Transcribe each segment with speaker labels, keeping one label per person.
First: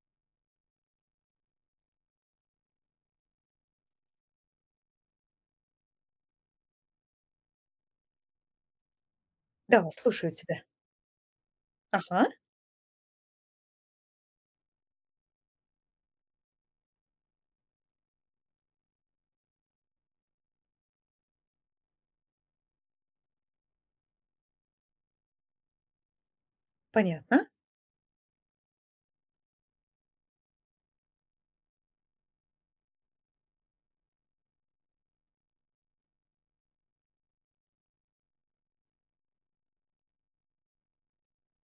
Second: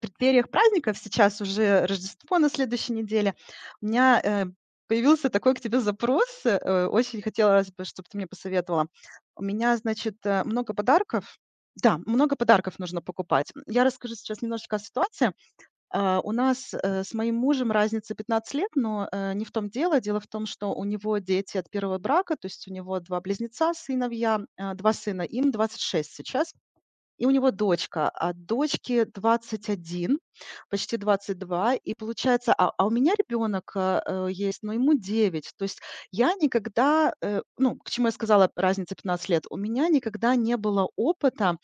Speaker 1: Преддвериях праздников, сейчас уже Рождество на следующей неделе, у меня, появился такой к тебе запрос. Очень хотелось бы, чтоб ты мне посоветовала. У меня,
Speaker 2: Да,
Speaker 1: значит,
Speaker 2: слушаю тебя.
Speaker 1: много подарков. Да,
Speaker 2: Ага,
Speaker 1: много подарков нужно покупать. Я расскажу сейчас немножечко о ситуации. А, у нас, с моим мужем разница 15 лет, но, не в том дело. Дело в том, что у него дети от первого брака, то есть у него 2 близнеца, сыновья, а, 2 сына, им 26 сейчас. И у
Speaker 2: понятно.
Speaker 1: него дочка. А дочке 21, почти 22, и получается, а у меня ребенок есть, но ему 9. То есть я никогда, ну, к чему я сказала, разница 15 лет, у меня никогда не было опыта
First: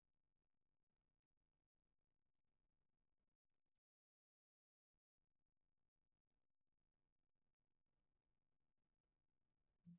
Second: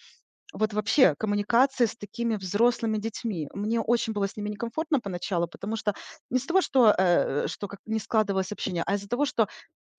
Speaker 1: вот вообще коммуникации с такими взрослыми детьми. Мне очень было с ними некомфортно поначалу, потому что не из того, что как не складывалось общение, а из-за того, что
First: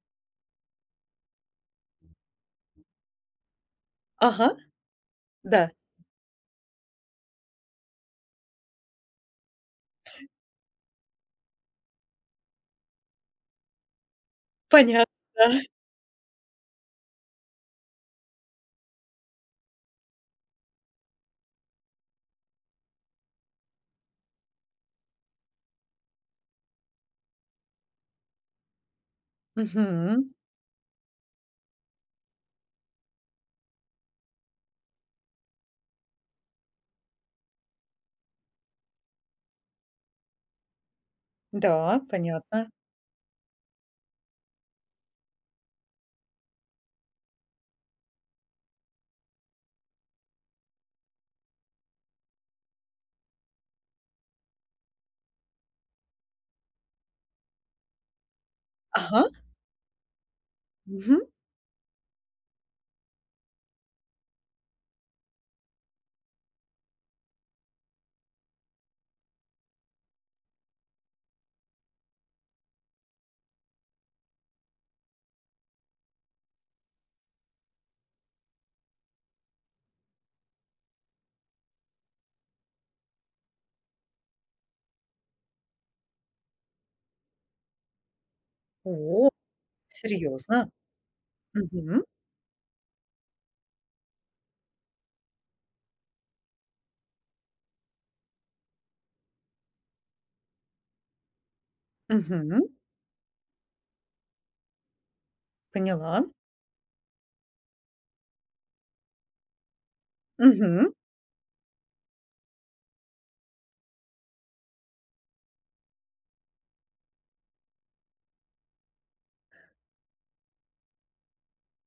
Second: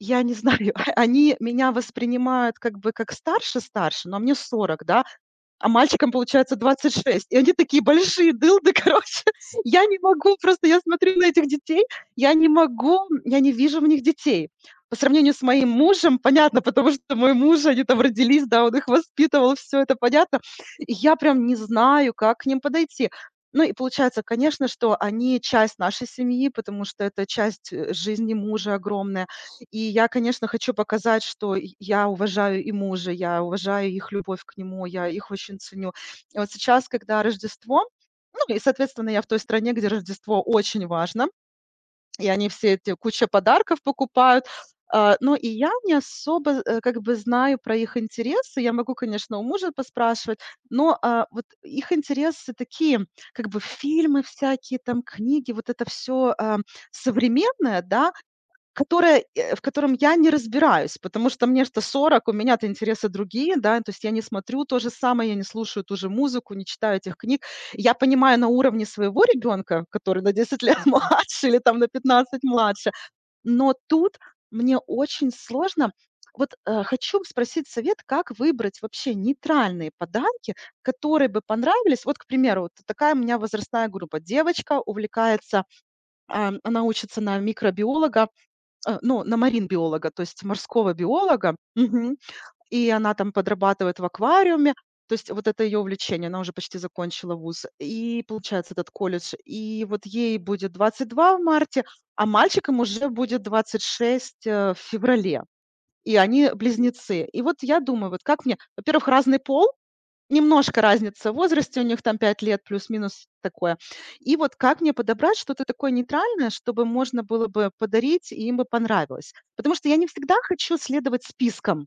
Speaker 1: я не знаю, они меня воспринимают как бы как старше-старше, но мне
Speaker 2: Ага,
Speaker 1: 40, да,
Speaker 2: да,
Speaker 1: а мальчикам, получается, 26. И они такие большие дылды, короче. Я не могу, просто я смотрю на этих детей, я не могу, я не вижу в них детей. По
Speaker 2: понятно,
Speaker 1: сравнению с
Speaker 2: да.
Speaker 1: моим мужем, понятно, потому что мой муж, они там родились, да, он их воспитывал, все это понятно. И я прям не знаю, как к ним подойти. Ну и получается, конечно, что они часть нашей семьи, потому что это часть жизни мужа огромная. И я,
Speaker 2: Мгм.
Speaker 1: конечно, хочу показать, что и я уважаю и мужа, я уважаю их любовь к нему, я их очень ценю. И вот сейчас, когда Рождество, ну и, соответственно, я в той стране, где Рождество очень важно,
Speaker 2: Да,
Speaker 1: и они
Speaker 2: понятно.
Speaker 1: все эти куча подарков покупают. А, но и я не особо, как бы знаю про их интересы. Я могу, конечно, у мужа поспрашивать, но, а, вот их интересы такие, как бы фильмы всякие там, книги, вот это все современное, да,
Speaker 2: Ага,
Speaker 1: которое, в котором я не разбираюсь,
Speaker 2: мгм.
Speaker 1: потому что мне что 40, у меня-то интересы другие, да, то есть я не смотрю то же самое, я не слушаю ту же музыку, не читаю этих книг. Я понимаю на уровне своего ребенка, который на 10 лет младше или там на 15 младше, но тут мне очень сложно. Вот, хочу спросить совет, как выбрать вообще нейтральные подарки, которые бы понравились. Вот, к примеру, вот такая у меня возрастная группа. Девочка увлекается, а, она учится на микробиолога. Ну,
Speaker 2: О,
Speaker 1: на марин-биолога, то есть
Speaker 2: серьезно?
Speaker 1: морского биолога.
Speaker 2: Мгм,
Speaker 1: Мгм. И она там подрабатывает в аквариуме. То есть вот это ее увлечение, она уже почти закончила вуз. И получается этот колледж. И вот ей будет 22 в марте, а
Speaker 2: мгм.
Speaker 1: мальчикам уже будет 26, в феврале. И
Speaker 2: Поняла.
Speaker 1: они близнецы. И вот я думаю, вот как мне, во-первых, разный пол, немножко
Speaker 2: Мгм.
Speaker 1: разница в возрасте, у них там 5 лет плюс-минус такое. И вот как мне подобрать что-то такое нейтральное, чтобы можно было бы подарить и им бы понравилось? Потому что я не всегда хочу следовать спискам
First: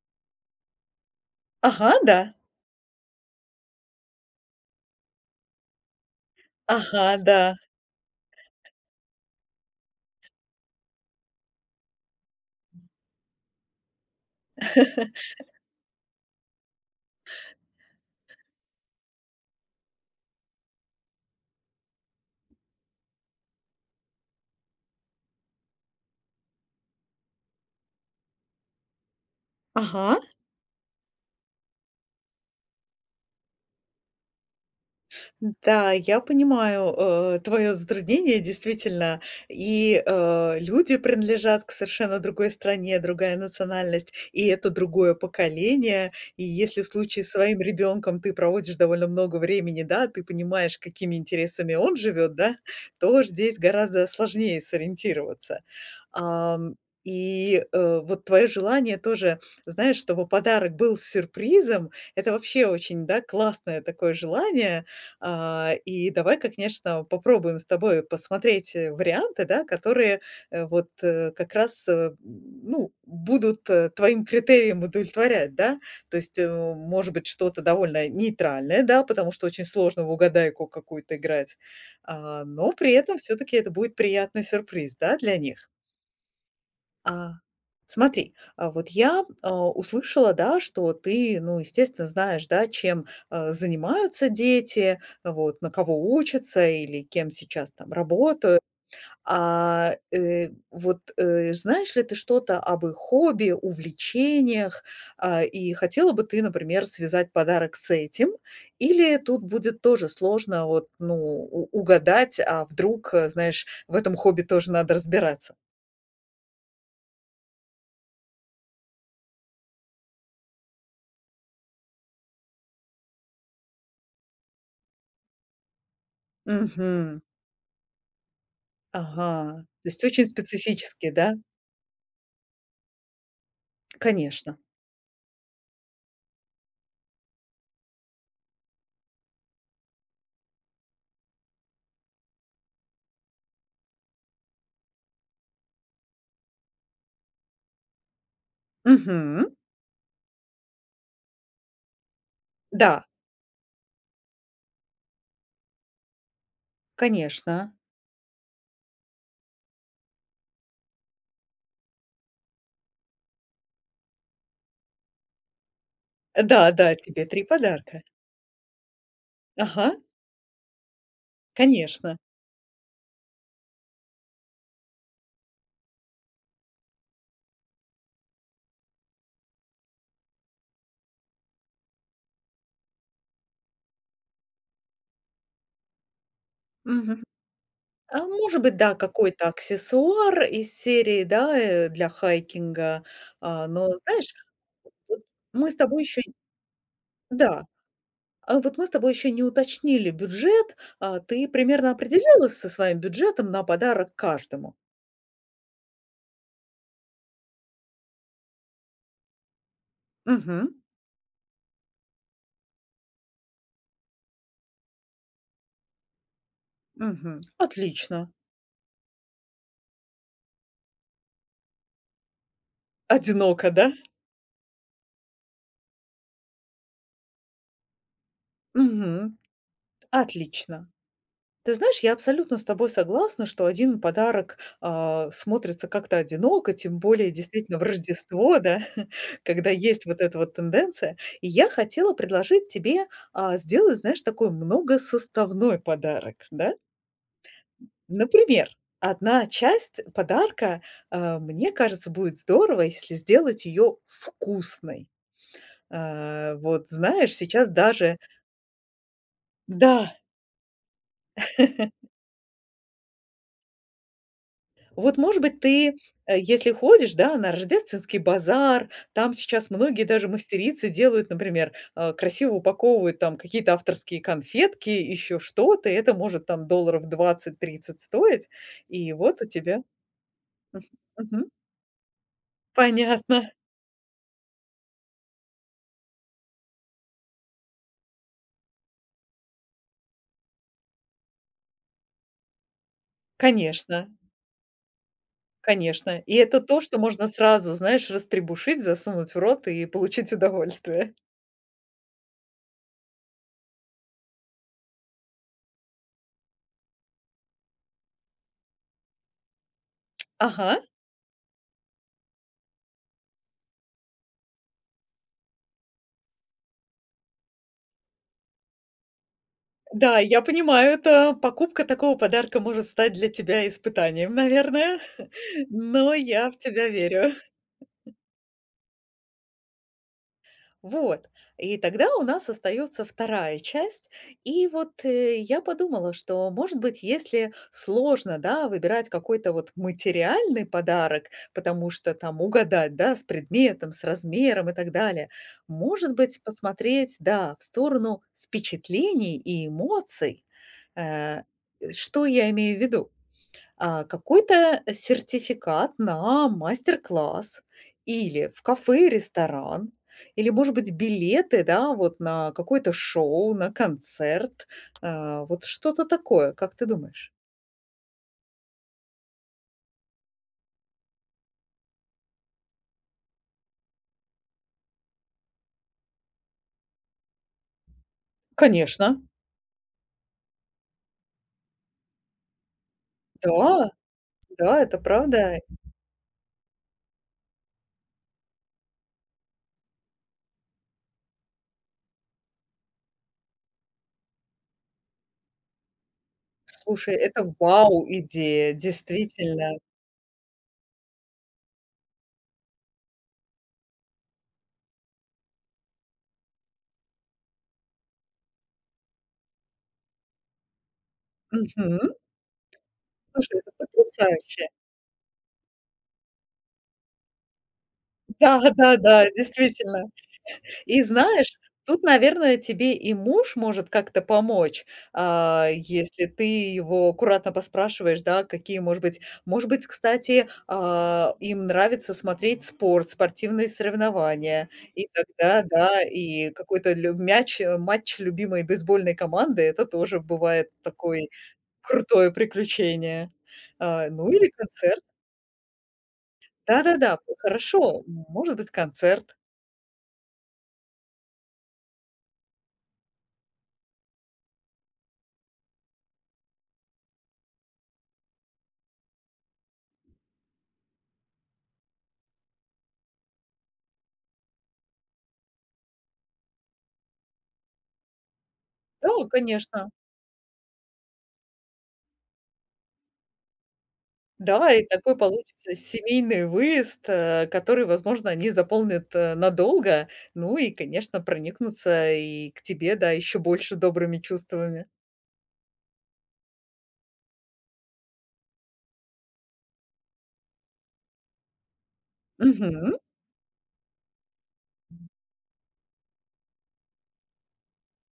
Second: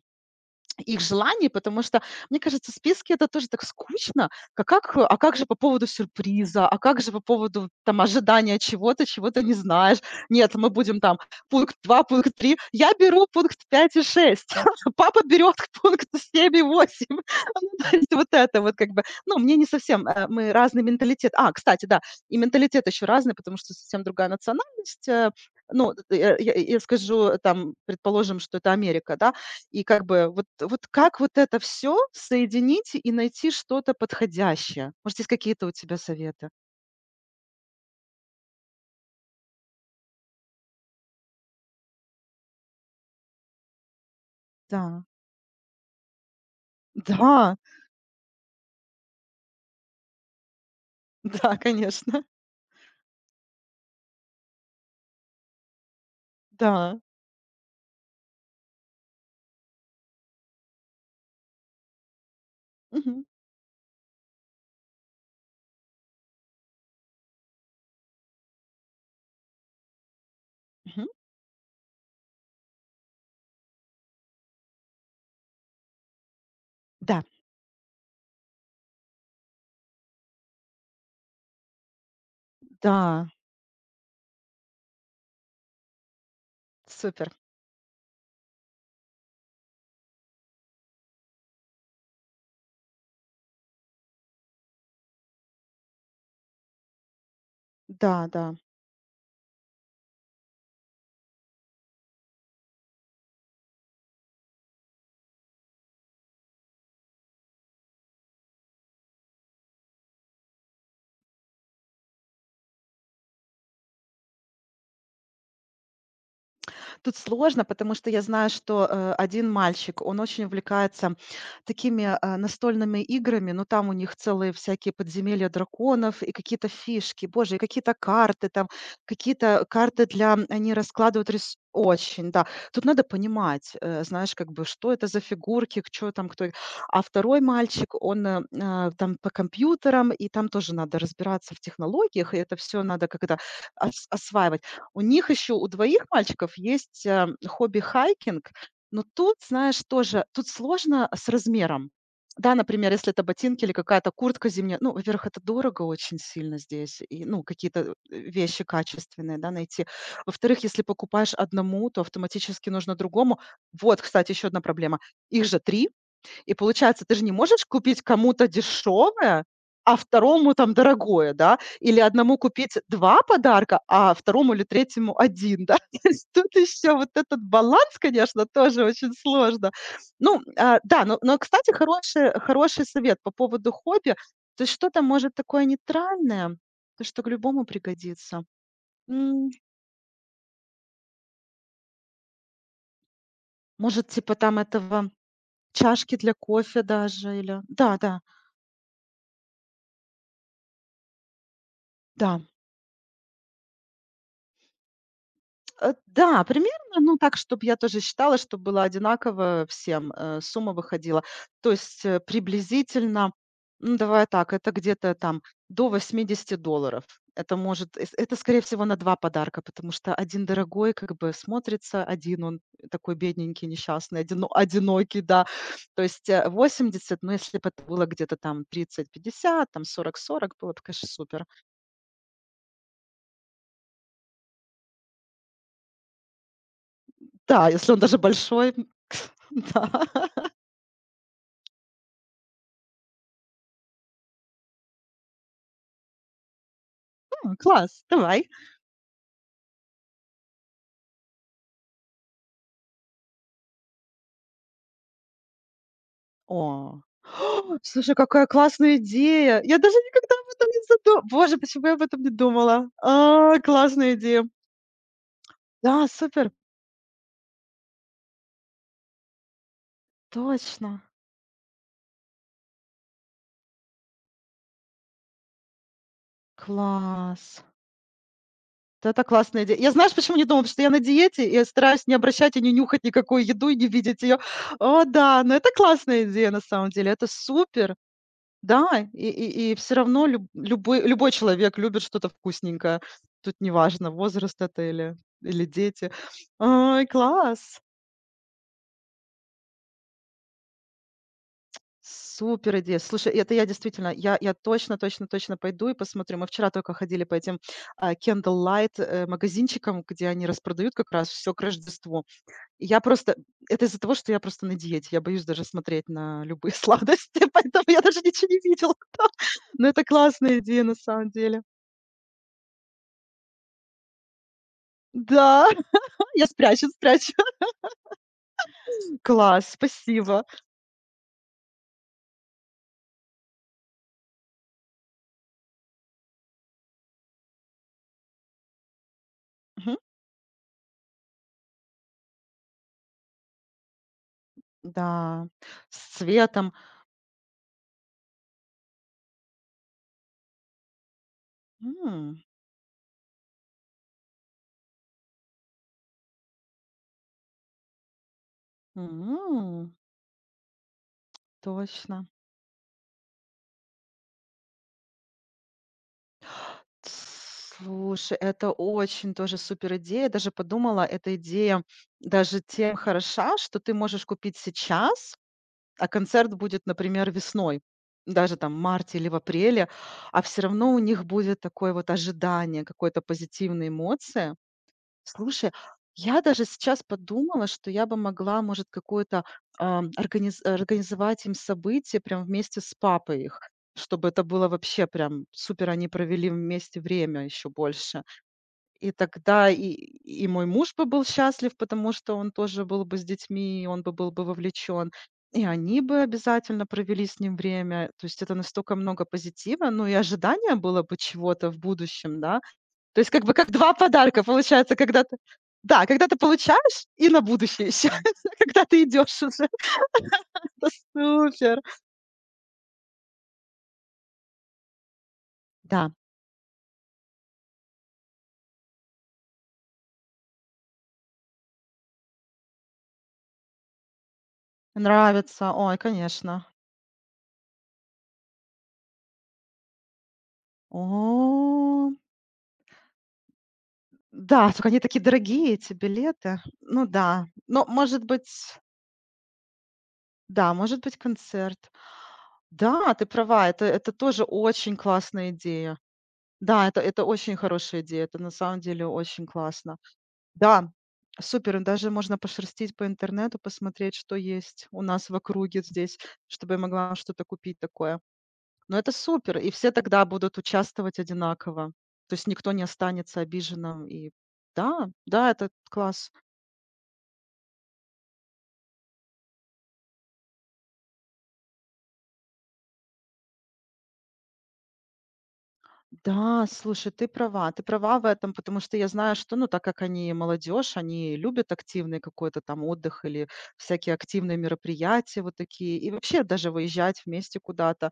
Speaker 1: их желаний, потому
Speaker 2: Ага,
Speaker 1: что,
Speaker 2: да.
Speaker 1: мне кажется, списки- это тоже так скучно. Ка как, э, а как же по поводу сюрприза, а как
Speaker 2: Ага,
Speaker 1: же по
Speaker 2: да.
Speaker 1: поводу, там, ожидания чего-то, чего ты не знаешь? Нет, мы будем там пункт 2, пункт 3. Я беру пункт 5 и 6. Папа берет пункт 7 и 8. Ну, то есть вот это вот как бы, ну, мне не совсем, мы разный менталитет. А, кстати, да, и менталитет еще разный, потому что совсем другая национальность. Ну, я скажу, там, предположим, что это Америка, да, и как
Speaker 2: Ага.
Speaker 1: бы вот как вот это все соединить и найти что-то подходящее? Может, есть какие-то у
Speaker 2: Да,
Speaker 1: тебя
Speaker 2: я
Speaker 1: советы?
Speaker 2: понимаю, твое затруднение, действительно. И, люди принадлежат к совершенно другой стране, другая национальность, и это
Speaker 1: Да,
Speaker 2: другое поколение. И если в случае с
Speaker 1: да,
Speaker 2: своим ребенком ты проводишь довольно много времени, да, ты понимаешь, какими
Speaker 1: да,
Speaker 2: интересами он
Speaker 1: конечно,
Speaker 2: живет, да, то ж здесь гораздо сложнее сориентироваться. Ам,
Speaker 1: да.
Speaker 2: и, вот твое желание тоже, знаешь, чтобы подарок был с сюрпризом — это вообще очень, да,
Speaker 1: Мгм,
Speaker 2: классное такое желание. А, и давай, конечно, попробуем с тобой посмотреть, варианты, да, которые, вот,
Speaker 1: мгм.
Speaker 2: как раз, ну, будут, твоим критериям удовлетворять, да. То есть, может
Speaker 1: Да,
Speaker 2: быть, что-то довольно нейтральное, да, потому что очень сложно в угадайку какую-то играть, а, но при этом
Speaker 1: да,
Speaker 2: все-таки это будет приятный сюрприз, да, для них.
Speaker 1: супер.
Speaker 2: А, смотри, а, вот я, а, услышала, да, что ты, ну, естественно, знаешь, да, чем, а, занимаются дети, вот, на кого учатся или кем сейчас там
Speaker 1: Да, да.
Speaker 2: работают. А, вот, знаешь ли ты что-то об их хобби, увлечениях? А, и хотела бы ты, например, связать подарок с этим? Или тут будет тоже сложно вот, ну, у угадать, а вдруг, знаешь, в этом хобби тоже надо разбираться?
Speaker 1: Тут сложно, потому что я знаю, что, 1 мальчик, он очень увлекается такими, настольными играми, но там у них целые всякие подземелья драконов и какие-то
Speaker 2: Мгм.
Speaker 1: фишки, боже, и какие-то карты там,
Speaker 2: Ага,
Speaker 1: какие-то
Speaker 2: то есть
Speaker 1: карты
Speaker 2: очень
Speaker 1: для они
Speaker 2: специфически,
Speaker 1: раскладывают
Speaker 2: да?
Speaker 1: рис очень, да. Тут надо понимать, знаешь, как
Speaker 2: Конечно.
Speaker 1: бы, что это за фигурки, что там кто. А второй мальчик, он, там по компьютерам, и там тоже надо разбираться в технологиях, и это все надо как то ос осваивать. У них еще, у двоих мальчиков есть, хобби хайкинг, но тут,
Speaker 2: Мгм.
Speaker 1: знаешь, тоже, тут сложно с размером. Да, например,
Speaker 2: Да,
Speaker 1: если это ботинки или какая-то куртка зимняя. Ну, во-первых, это дорого очень сильно здесь, и, ну,
Speaker 2: конечно.
Speaker 1: какие-то, вещи качественные, да, найти. Во-вторых, если покупаешь одному, то автоматически нужно другому. Вот, кстати, еще одна проблема. Их же 3. И
Speaker 2: Да-да,
Speaker 1: получается, ты же
Speaker 2: тебе
Speaker 1: не
Speaker 2: три
Speaker 1: можешь купить
Speaker 2: подарка.
Speaker 1: кому-то дешевое,
Speaker 2: Ага,
Speaker 1: а второму там дорогое, да? Или
Speaker 2: конечно.
Speaker 1: одному купить 2 подарка, а второму или третьему один, да? То есть тут еще вот этот баланс, конечно, тоже очень сложно. Ну, а, да, но, кстати, хороший совет по поводу хобби. То есть что-то, может, такое нейтральное, то, что
Speaker 2: Мгм.
Speaker 1: к любому
Speaker 2: А
Speaker 1: пригодится.
Speaker 2: может быть, да, какой-то
Speaker 1: М,
Speaker 2: аксессуар из серии, да, для хайкинга. А, но
Speaker 1: может,
Speaker 2: знаешь,
Speaker 1: типа там этого
Speaker 2: вот мы с тобой
Speaker 1: чашки
Speaker 2: еще
Speaker 1: для кофе даже или.
Speaker 2: да,
Speaker 1: Да, да,
Speaker 2: а вот мы с тобой еще не уточнили бюджет. А, ты примерно
Speaker 1: да.
Speaker 2: определилась со своим бюджетом на подарок каждому?
Speaker 1: Да, примерно, ну, так, чтобы я тоже считала, чтоб было одинаково всем,
Speaker 2: Угу,
Speaker 1: сумма выходила. То есть, приблизительно, ну, давай так, это где-то там до $80.
Speaker 2: угу.
Speaker 1: Это может эс
Speaker 2: Отлично.
Speaker 1: это, скорее всего, на 2 подарка, потому что один дорогой, как бы смотрится, один он такой бедненький,
Speaker 2: Одиноко, да?
Speaker 1: несчастный, одинокий, да. То есть, 80, ну, если бы это было где-то там
Speaker 2: Мгм.
Speaker 1: 30-50, там 40-40, было бы,
Speaker 2: Отлично.
Speaker 1: конечно, супер.
Speaker 2: Ты знаешь, я абсолютно с тобой согласна, что один подарок, а, смотрится как-то одиноко, тем более
Speaker 1: Да,
Speaker 2: действительно в
Speaker 1: если он даже
Speaker 2: Рождество,
Speaker 1: большой,
Speaker 2: да, когда
Speaker 1: да,
Speaker 2: есть вот эта вот тенденция. И я хотела предложить тебе, а, сделать, знаешь, такой многосоставной подарок, да.
Speaker 1: класс, давай.
Speaker 2: Например, одна часть подарка, а, мне кажется, будет здорово, если сделать ее вкусной. А, вот
Speaker 1: О.
Speaker 2: знаешь, сейчас
Speaker 1: Слушай,
Speaker 2: даже
Speaker 1: какая классная идея! Я даже
Speaker 2: да.
Speaker 1: никогда об этом не задумывалась. Боже, почему я об этом не думала? А, классная идея.
Speaker 2: Вот, может быть, ты,
Speaker 1: Да, супер.
Speaker 2: если ходишь, да, на рождественский базар, там сейчас многие даже мастерицы
Speaker 1: Точно.
Speaker 2: делают, например, красиво упаковывают там какие-то авторские конфетки, еще что-то, и это может там долларов
Speaker 1: Класс.
Speaker 2: двадцать-тридцать стоить,
Speaker 1: Вот
Speaker 2: и
Speaker 1: это
Speaker 2: вот у
Speaker 1: классная идея.
Speaker 2: тебя.
Speaker 1: Я знаешь, почему не думала? Потому что
Speaker 2: Мгм.
Speaker 1: я на
Speaker 2: Мгм.
Speaker 1: диете, и я стараюсь не обращать и не нюхать
Speaker 2: Понятно.
Speaker 1: никакую еду, и не видеть ее. О да, но это классная идея на самом деле, это супер. Да, и всё равно любой человек любит что-то вкусненькое. Тут
Speaker 2: Конечно,
Speaker 1: неважно, возраст это или дети.
Speaker 2: конечно. И это то, что
Speaker 1: Ой,
Speaker 2: можно сразу,
Speaker 1: класс!
Speaker 2: знаешь, растребушить, засунуть в рот и получить удовольствие.
Speaker 1: Супер идея. Слушай, это я действительно, я точно, точно, точно пойду и посмотрю. Мы вчера только ходили по этим Candlelight магазинчикам, где они
Speaker 2: Ага,
Speaker 1: распродают как раз все к Рождеству. И я просто, это из-за того, что я просто на диете. Я боюсь даже смотреть на любые сладости, поэтому я даже ничего не видела. там. Но это
Speaker 2: да, я
Speaker 1: классная идея
Speaker 2: понимаю,
Speaker 1: на самом
Speaker 2: это
Speaker 1: деле.
Speaker 2: покупка такого подарка может стать для тебя испытанием, наверное.
Speaker 1: Да,
Speaker 2: Но
Speaker 1: я
Speaker 2: я в
Speaker 1: спрячу,
Speaker 2: тебя
Speaker 1: спрячу.
Speaker 2: верю.
Speaker 1: Класс, спасибо.
Speaker 2: Вот. И тогда у нас остается вторая часть. И вот, я подумала, что, может быть, если сложно, да, выбирать какой-то вот
Speaker 1: Мгм.
Speaker 2: материальный подарок, потому что там угадать, да, с предметом, с размером и так далее,
Speaker 1: Да,
Speaker 2: может
Speaker 1: с
Speaker 2: быть,
Speaker 1: цветом.
Speaker 2: посмотреть, да, в сторону впечатлений и эмоций. Э, что
Speaker 1: М,
Speaker 2: я имею в виду? А, какой-то сертификат на мастер-класс или в кафе
Speaker 1: м,
Speaker 2: ресторан, или, может быть, билеты, да, вот
Speaker 1: точно.
Speaker 2: на какое-то шоу, на концерт, а, вот что-то такое, как ты думаешь?
Speaker 1: Слушай, это очень тоже супер идея. Даже подумала, эта идея даже тем хороша, что ты можешь купить сейчас, а концерт будет, например, весной, даже там в марте
Speaker 2: Конечно,
Speaker 1: или в апреле, а все равно у них будет такое вот ожидание какой-то позитивной
Speaker 2: да,
Speaker 1: эмоции.
Speaker 2: да, это правда.
Speaker 1: Слушай, я даже сейчас подумала, что я бы могла, может, какое-то организовать им событие прям вместе с папой их, чтобы это было вообще прям супер, они провели вместе
Speaker 2: Слушай,
Speaker 1: время
Speaker 2: это
Speaker 1: еще больше.
Speaker 2: вау-идея,
Speaker 1: И тогда
Speaker 2: действительно.
Speaker 1: и мой муж бы был счастлив, потому что он тоже был бы с детьми, и он бы был бы вовлечен. И они бы обязательно провели с ним время. То есть это настолько много позитива, ну и ожидания было бы чего-то в
Speaker 2: Мгм.
Speaker 1: будущем, да, то есть как бы
Speaker 2: Слушай,
Speaker 1: как
Speaker 2: это
Speaker 1: 2 подарка
Speaker 2: потрясающе.
Speaker 1: получается, когда ты. Да, когда ты получаешь и на будущее еще,
Speaker 2: Да,
Speaker 1: когда
Speaker 2: да,
Speaker 1: ты
Speaker 2: да,
Speaker 1: идешь, уже.
Speaker 2: действительно.
Speaker 1: Это
Speaker 2: И знаешь,
Speaker 1: супер.
Speaker 2: тут, наверное, тебе и муж может как-то помочь, а,
Speaker 1: Да,
Speaker 2: если ты его аккуратно поспрашиваешь, да, какие, может быть, кстати, а, им нравится смотреть спорт, спортивные соревнования. И тогда,
Speaker 1: нравится. Ой,
Speaker 2: да, и
Speaker 1: конечно.
Speaker 2: какой-то матч любимой бейсбольной команды — это тоже бывает такое
Speaker 1: О,
Speaker 2: крутое приключение. А, ну или
Speaker 1: да, только
Speaker 2: концерт.
Speaker 1: они такие дорогие, эти билеты. Ну
Speaker 2: Да-да-да,
Speaker 1: да, но,
Speaker 2: хорошо,
Speaker 1: может
Speaker 2: может быть,
Speaker 1: быть,
Speaker 2: концерт.
Speaker 1: да, может быть, концерт. Да, ты права, это тоже очень классная идея. Да, это очень хорошая идея, это на самом деле очень классно. Да, супер. Даже можно пошерстить по интернету, посмотреть, что есть у нас в округе здесь, чтобы я могла что-то купить такое. Но это
Speaker 2: Да,
Speaker 1: супер, и
Speaker 2: конечно.
Speaker 1: все тогда будут участвовать одинаково. То есть никто не останется обиженным. И
Speaker 2: Да, и
Speaker 1: да,
Speaker 2: такой
Speaker 1: да, это
Speaker 2: получится
Speaker 1: класс.
Speaker 2: семейный выезд, который, возможно, они заполнят надолго. Ну и, конечно, проникнутся и к тебе, да, еще больше добрыми чувствами.
Speaker 1: Да, слушай, ты права в этом, потому что я знаю, что, ну, так как они молодежь, они любят активный какой-то там
Speaker 2: Мгм.
Speaker 1: отдых или всякие активные мероприятия вот такие, и вообще даже выезжать вместе куда-то.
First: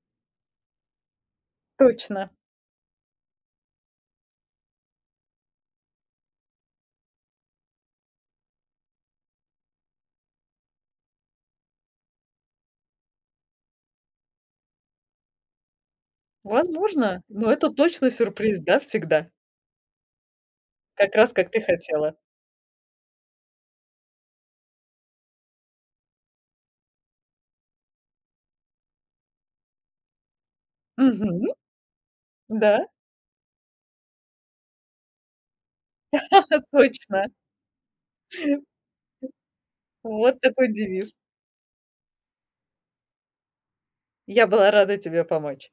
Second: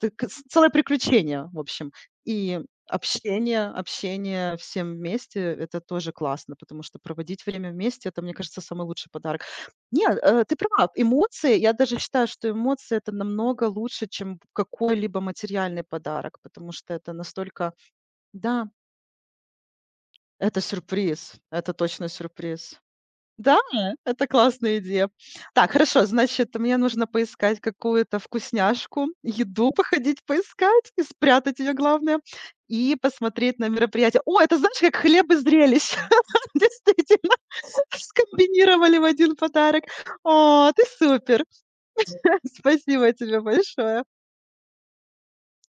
Speaker 1: Так с целое приключение, в общем.
Speaker 2: Точно.
Speaker 1: И общение всем вместе- это тоже классно, потому что проводить время вместе- это, мне кажется, самый лучший подарок. Нет, ты права, эмоции, я даже считаю, что эмоции- это намного лучше, чем какой-либо материальный подарок, потому что это
Speaker 2: Возможно, но это
Speaker 1: настолько.
Speaker 2: точно сюрприз,
Speaker 1: Да,
Speaker 2: да, всегда.
Speaker 1: это
Speaker 2: Как
Speaker 1: сюрприз,
Speaker 2: раз как ты
Speaker 1: это точно
Speaker 2: хотела.
Speaker 1: сюрприз. Да, это классная идея. Так, хорошо, значит, мне нужно поискать какую-то вкусняшку, еду походить поискать и
Speaker 2: Мгм.
Speaker 1: спрятать ее, главное,
Speaker 2: Да,
Speaker 1: и посмотреть на мероприятие. О, это знаешь, как хлеб и зрелище.
Speaker 2: точно.
Speaker 1: Действительно, скомбинировали в один подарок.
Speaker 2: Вот
Speaker 1: О,
Speaker 2: такой
Speaker 1: ты
Speaker 2: девиз.
Speaker 1: супер. Спасибо тебе большое.
Speaker 2: Я была рада тебе помочь.